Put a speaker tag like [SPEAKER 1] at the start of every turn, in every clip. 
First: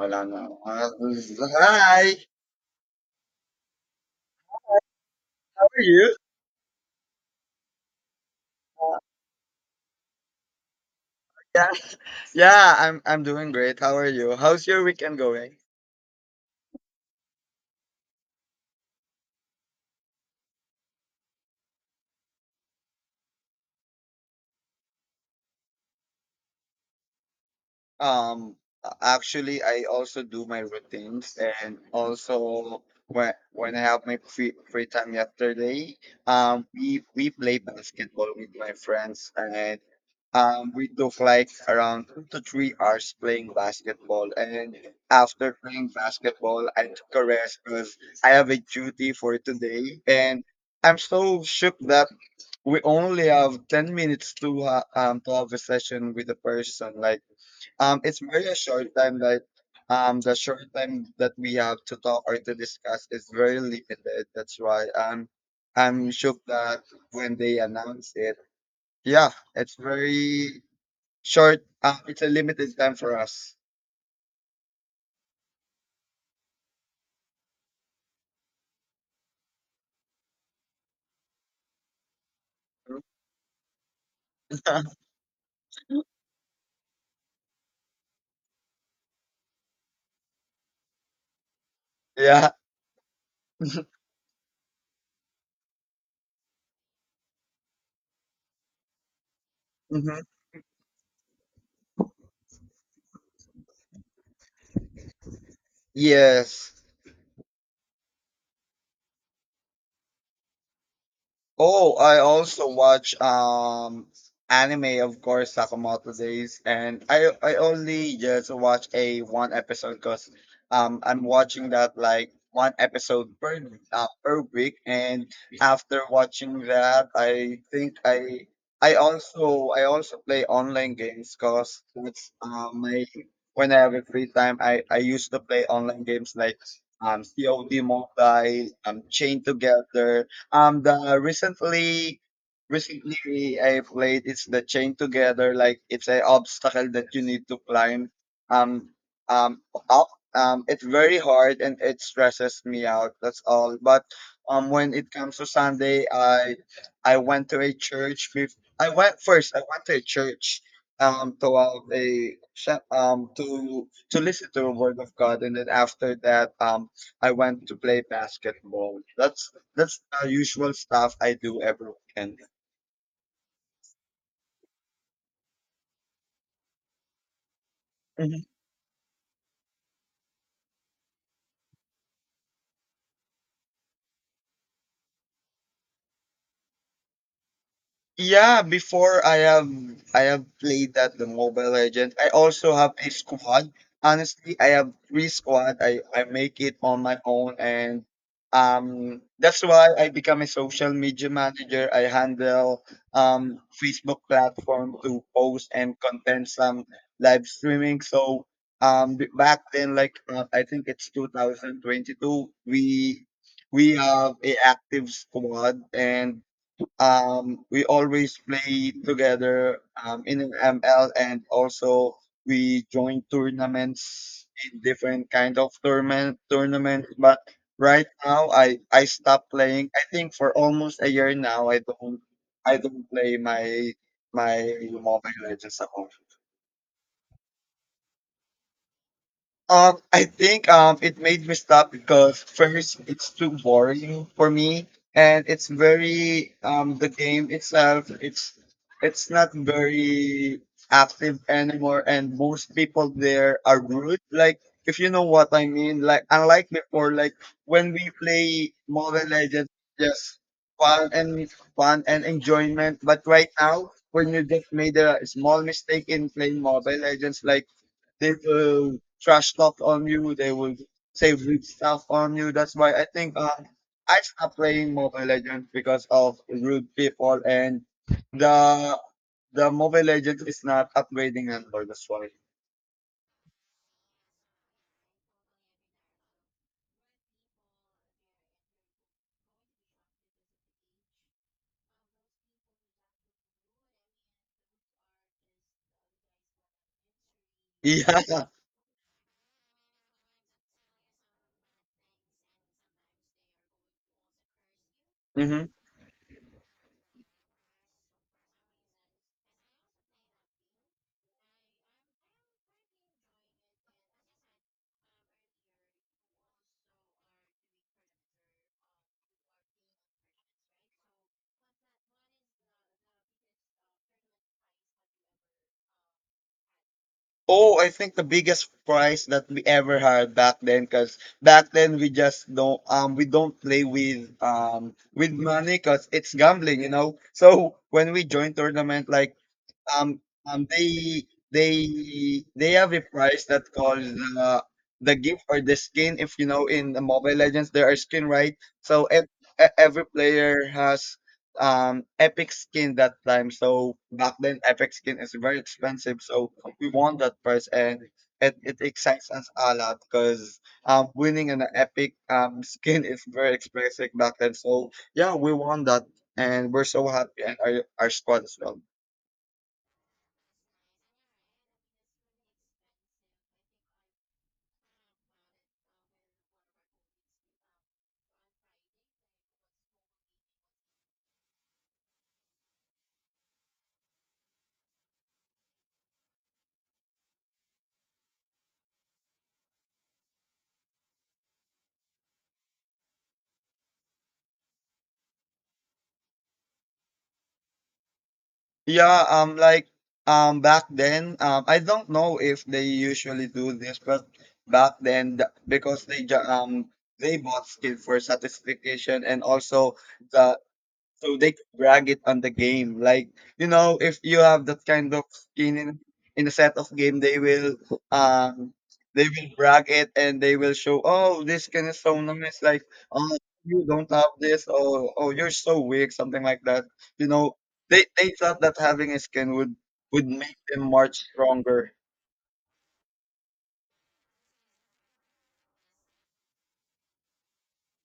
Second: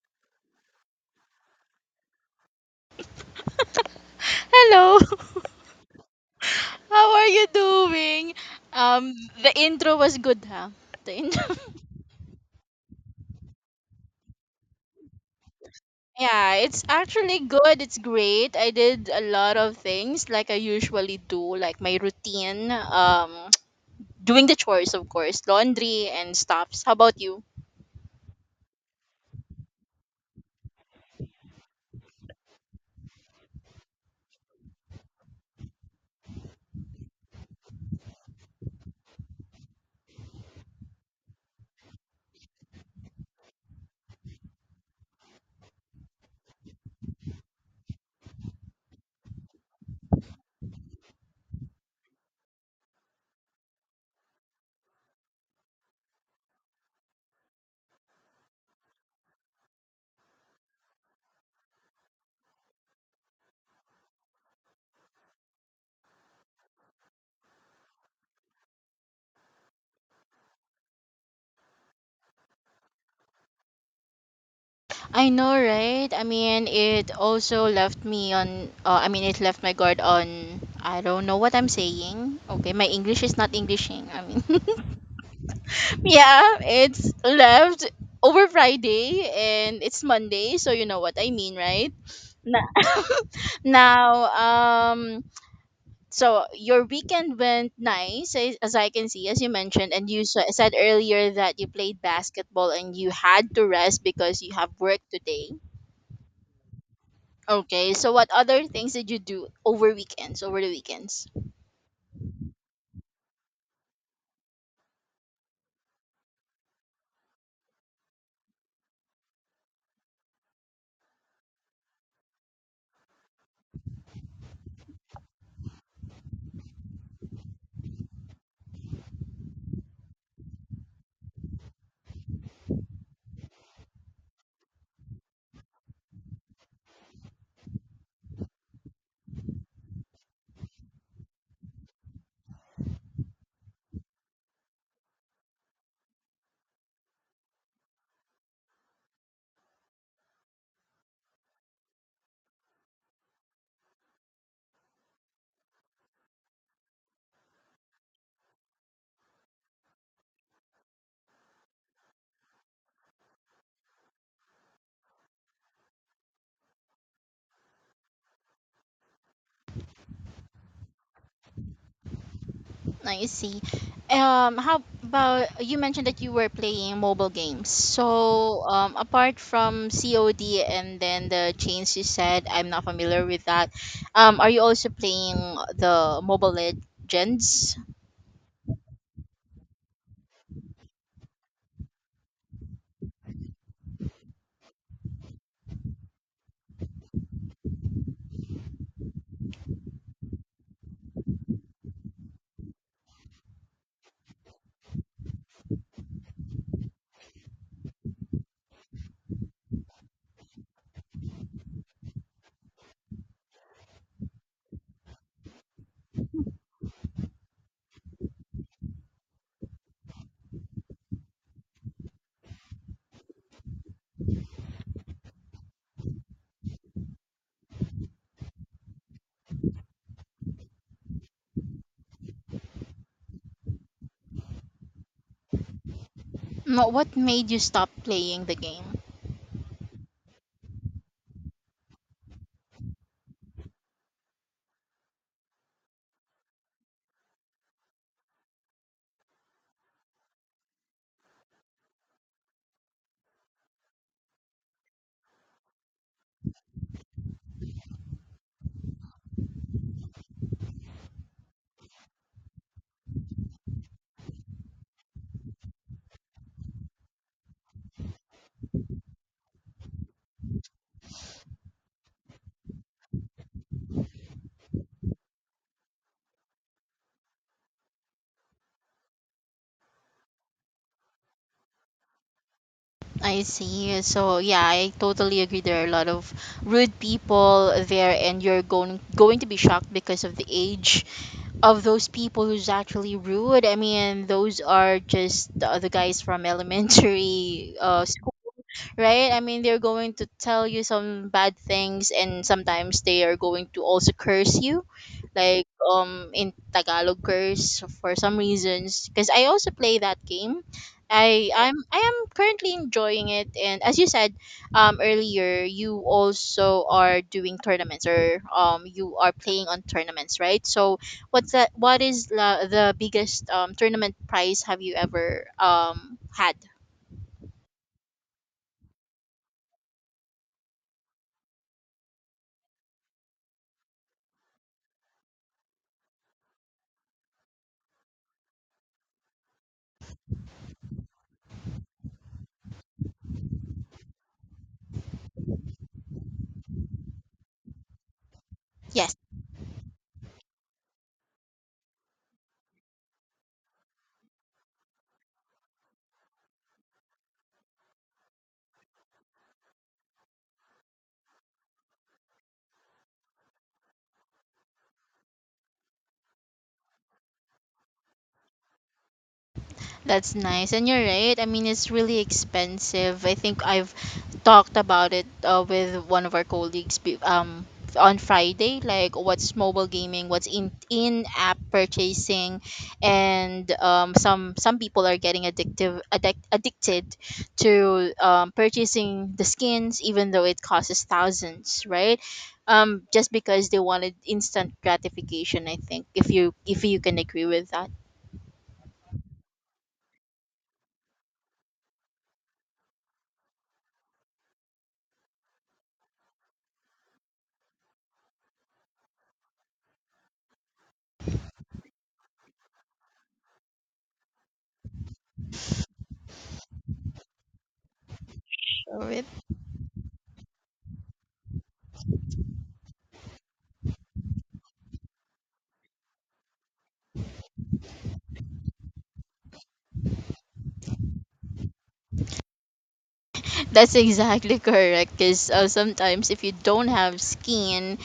[SPEAKER 1] Wala na. Ah, hi!
[SPEAKER 2] Hello,
[SPEAKER 1] How are you?
[SPEAKER 2] how are you doing? Um, the intro was good, huh? The intro.
[SPEAKER 1] Yeah, yeah, I'm doing great. How are you? How's your weekend going?
[SPEAKER 2] Yeah, it's actually good. It's great. I did a lot of things like I usually do, like my routine, doing the chores, of course, laundry and stuffs. How about you?
[SPEAKER 1] Um, Actually, I also do my routines and also when I have my free time yesterday, we play basketball with my friends and we took like around 2 to 3 hours playing basketball, and after playing basketball I took a rest because I have a duty for today, and I'm so shook that we only have 10 minutes to to have a session with a person. Like it's very short time that the short time that we have to talk or to discuss is very limited. That's why I'm shocked that when they announce it, yeah, it's very short. It's a limited time for us.
[SPEAKER 2] I know, right? I mean, it also left me on. I mean, it left my guard on. I don't know what I'm saying. Okay, my English is not Englishing. I mean, yeah, it's left over Friday and it's Monday, so you know what I mean, right?
[SPEAKER 1] Yeah.
[SPEAKER 2] Na- now, um, so your weekend went nice, as I can see, as you mentioned, and
[SPEAKER 1] Hmm.
[SPEAKER 2] you said earlier that you played basketball and you had to rest because you have work today.
[SPEAKER 1] Yes.
[SPEAKER 2] Okay, so what other things did you do over weekends, over the weekends?
[SPEAKER 1] Oh, I also watch anime, of course, Sakamoto Days, and I only just watch a one episode because I'm watching that like one episode per per week, and after watching that, I think I also play online games because that's my, when I have a free time, I used to play online games like COD Mobile, Chain Together. um, the uh, recently, Recently I played. It's the chain together. Like it's a obstacle that you need to climb Um, um, up. It's very hard and it stresses me out. That's all. But when it comes to Sunday, I went to a church. I went first. I went to a church to have a to listen to the word of God, and then after that, I went to play basketball. That's the usual stuff I do every weekend.
[SPEAKER 2] I see. How about you mentioned that you were playing mobile games. So, apart from COD and then the chains you said, I'm not familiar with that. Are you also playing the Mobile Legends?
[SPEAKER 1] Yeah, before I have played that the Mobile Legend. I also have a squad. Honestly, I have three squad. I make it on my own, and that's why I become a social media manager. I handle Facebook platform to post and content some live streaming. So back then, like I think it's 2022, we we have a active squad, and we always play together in an ML, and also we join tournaments in different kind of tournaments. But right now I stopped playing. I think for almost a year now I don't play my Mobile Legends at all.
[SPEAKER 2] No, what made you stop playing the game?
[SPEAKER 1] I think it made me stop because, first, it's too boring for me, and it's very the game itself. It's not very active anymore, and most people there are rude. Like, if you know what I mean. Like, unlike before, like when we play Mobile Legends, just fun and fun and enjoyment. But right now, when you just made a small mistake in playing Mobile Legends, like they will trash talk on you. They will say rude stuff on you. That's why, I think I stopped playing Mobile Legends because of rude people, and the the Mobile Legends is not upgrading anymore. That's why.
[SPEAKER 2] I see. So yeah, I totally agree. There are a lot of rude people there, and you're going to be shocked because of the age of those people who's actually rude. I mean, those are just the other guys from elementary school,
[SPEAKER 1] Yeah.
[SPEAKER 2] right? I mean, they're going to tell you some bad things, and sometimes they are going to also curse you,
[SPEAKER 1] Hmm.
[SPEAKER 2] like in Tagalog curse for some reasons. Because I also play that game. I am currently enjoying it, and as you said, earlier, you also are doing tournaments or you are playing on tournaments, right? So what's that? The biggest tournament prize have you ever had?
[SPEAKER 1] Oh, I think the biggest prize that we ever had back then, because back then we just don't we don't play with money because it's gambling, you know. So when we join tournament, like um, they they have a price that calls the gift or the skin. If you know, in the mobile legends there are skin, right? So every player has epic skin that time. So back then epic skin is very expensive, so we want that price, and it excites us a lot because winning an epic skin is very expensive back then. So yeah, we won that, and we're so happy, and our squad as well.
[SPEAKER 2] That's nice. And you're right. I mean, it's really expensive. I think I've talked about it with one of our colleagues on Friday, like what's mobile gaming, what's in app purchasing, and some people are getting addicted to purchasing the skins, even though it costs thousands, right? Just because they wanted instant gratification. I think if you can agree with that.
[SPEAKER 1] Yeah, like back then, I don't know if they usually do this, but back then, because they they bought skill for satisfaction and also the, so they could brag it on the game. Like, you know, if you have that kind of skin in a set of game, um
[SPEAKER 2] Sure.
[SPEAKER 1] they will brag it, and they will show, oh, this skin is so nice. Like, oh, you don't have this, or oh, you're so weak, something like that. You know, they thought that having a skin would make them much stronger.
[SPEAKER 2] That's exactly correct. Because sometimes if you don't have skin,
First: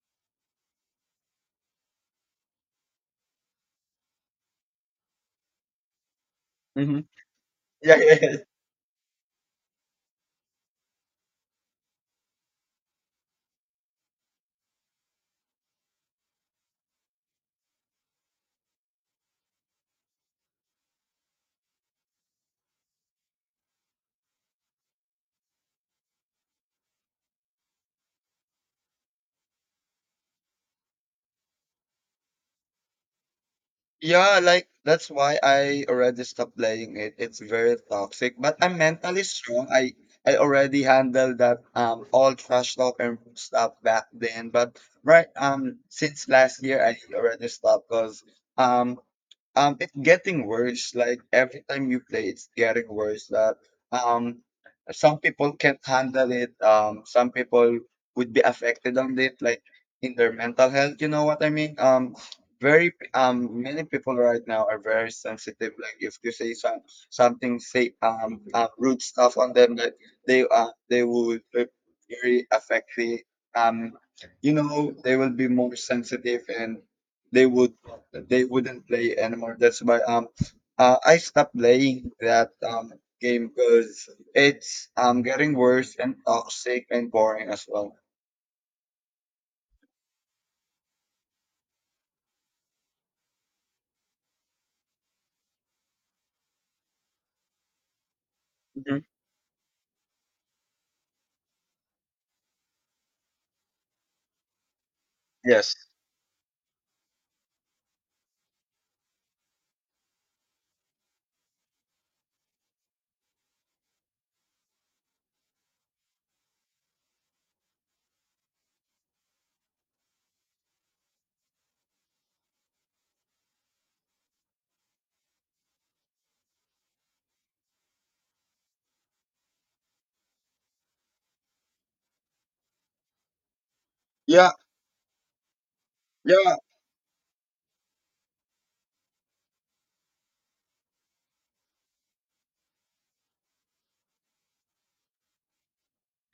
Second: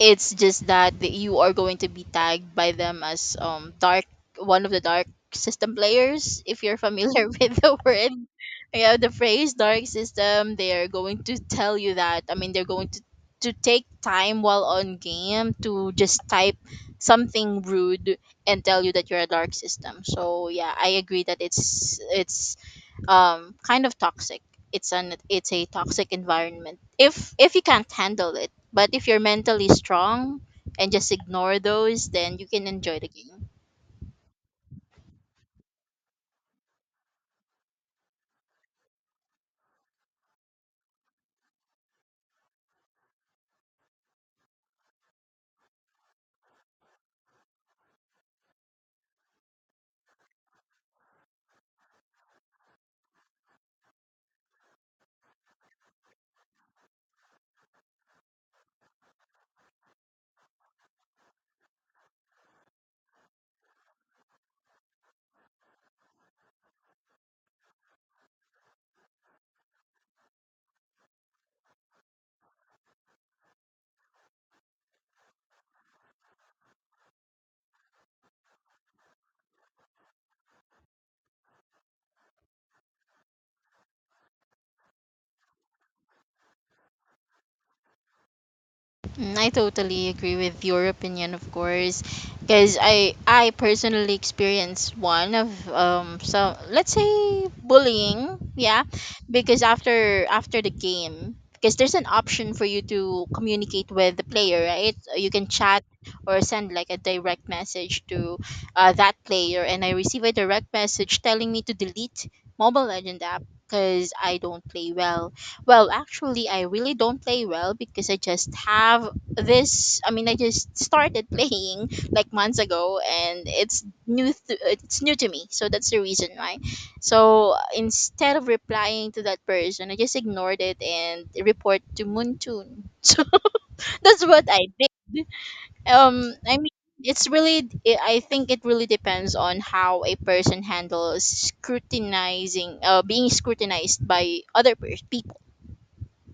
[SPEAKER 2] it's just that you are going to be tagged by them as dark, one of the dark system players. If you're
[SPEAKER 1] Hmm.
[SPEAKER 2] familiar with the
[SPEAKER 1] Yeah,
[SPEAKER 2] word,
[SPEAKER 1] yeah, yeah.
[SPEAKER 2] yeah, the phrase dark system, they are going to tell you that. I mean, they're going to take time while on game to just type something rude and tell you that you're a dark system. So yeah, I agree that it's kind of toxic, it's a toxic environment if you can't handle it, but if you're mentally strong and just ignore those, then you can enjoy the game.
[SPEAKER 1] Yeah, like that's why I already stopped playing it. It's very toxic, but I'm mentally strong. I already handled that all trash talk and stuff back then. But right since last year I already stopped because um it's getting worse. Like every time you play, it's getting worse. That um, some people can't handle it. Some people would be affected on it, like in their mental health. You know what I mean? Very many people right now are very sensitive. Like, if you say something, say rude stuff on them, that they would be very affected. Um, you know, they will be more sensitive, and they would they wouldn't play anymore. That's why I stopped playing that game because it's getting worse and toxic and boring as well.
[SPEAKER 2] Mm, I totally agree with your opinion, of course, because I personally experienced one of so let's say bullying, yeah,
[SPEAKER 1] Hmm.
[SPEAKER 2] because after the game, because there's an option for you to communicate with the player, right? You can
[SPEAKER 1] Yes.
[SPEAKER 2] chat or send like a direct message to that player, and I receive a direct message telling me to delete Mobile Legend app because I don't play well. Well, actually I really don't play well because I just have this. I just started playing like months ago and it's new to me, so that's the reason why. So instead of replying to that person I just ignored it and report to moontoon so that's what
[SPEAKER 1] Yeah,
[SPEAKER 2] I did.
[SPEAKER 1] yeah,
[SPEAKER 2] I mean, it's really, I think it really depends on how a person handles scrutinizing being scrutinized by other people.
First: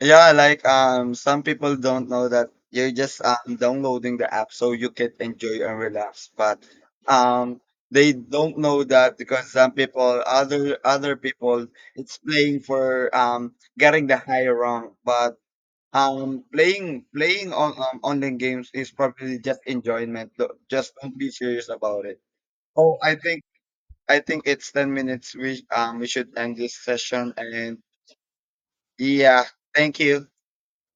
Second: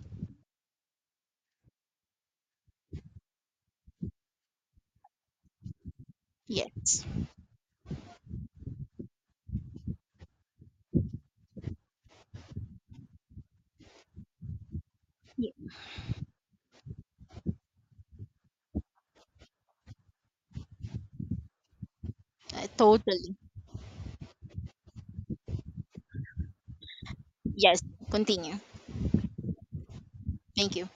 [SPEAKER 1] yeah. Like some people don't know that you're just downloading the app so you can enjoy and relax, but
[SPEAKER 2] Yes.
[SPEAKER 1] um they don't know that because some people other people, it's playing for getting the high rank. But
[SPEAKER 2] Yeah,
[SPEAKER 1] Playing on online games is probably just enjoyment. Just don't be serious about it. Oh,
[SPEAKER 2] totally.
[SPEAKER 1] I think it's 10 minutes. We should end this session.
[SPEAKER 2] Yes,
[SPEAKER 1] And
[SPEAKER 2] continue,
[SPEAKER 1] yeah, thank you.
[SPEAKER 2] thank you.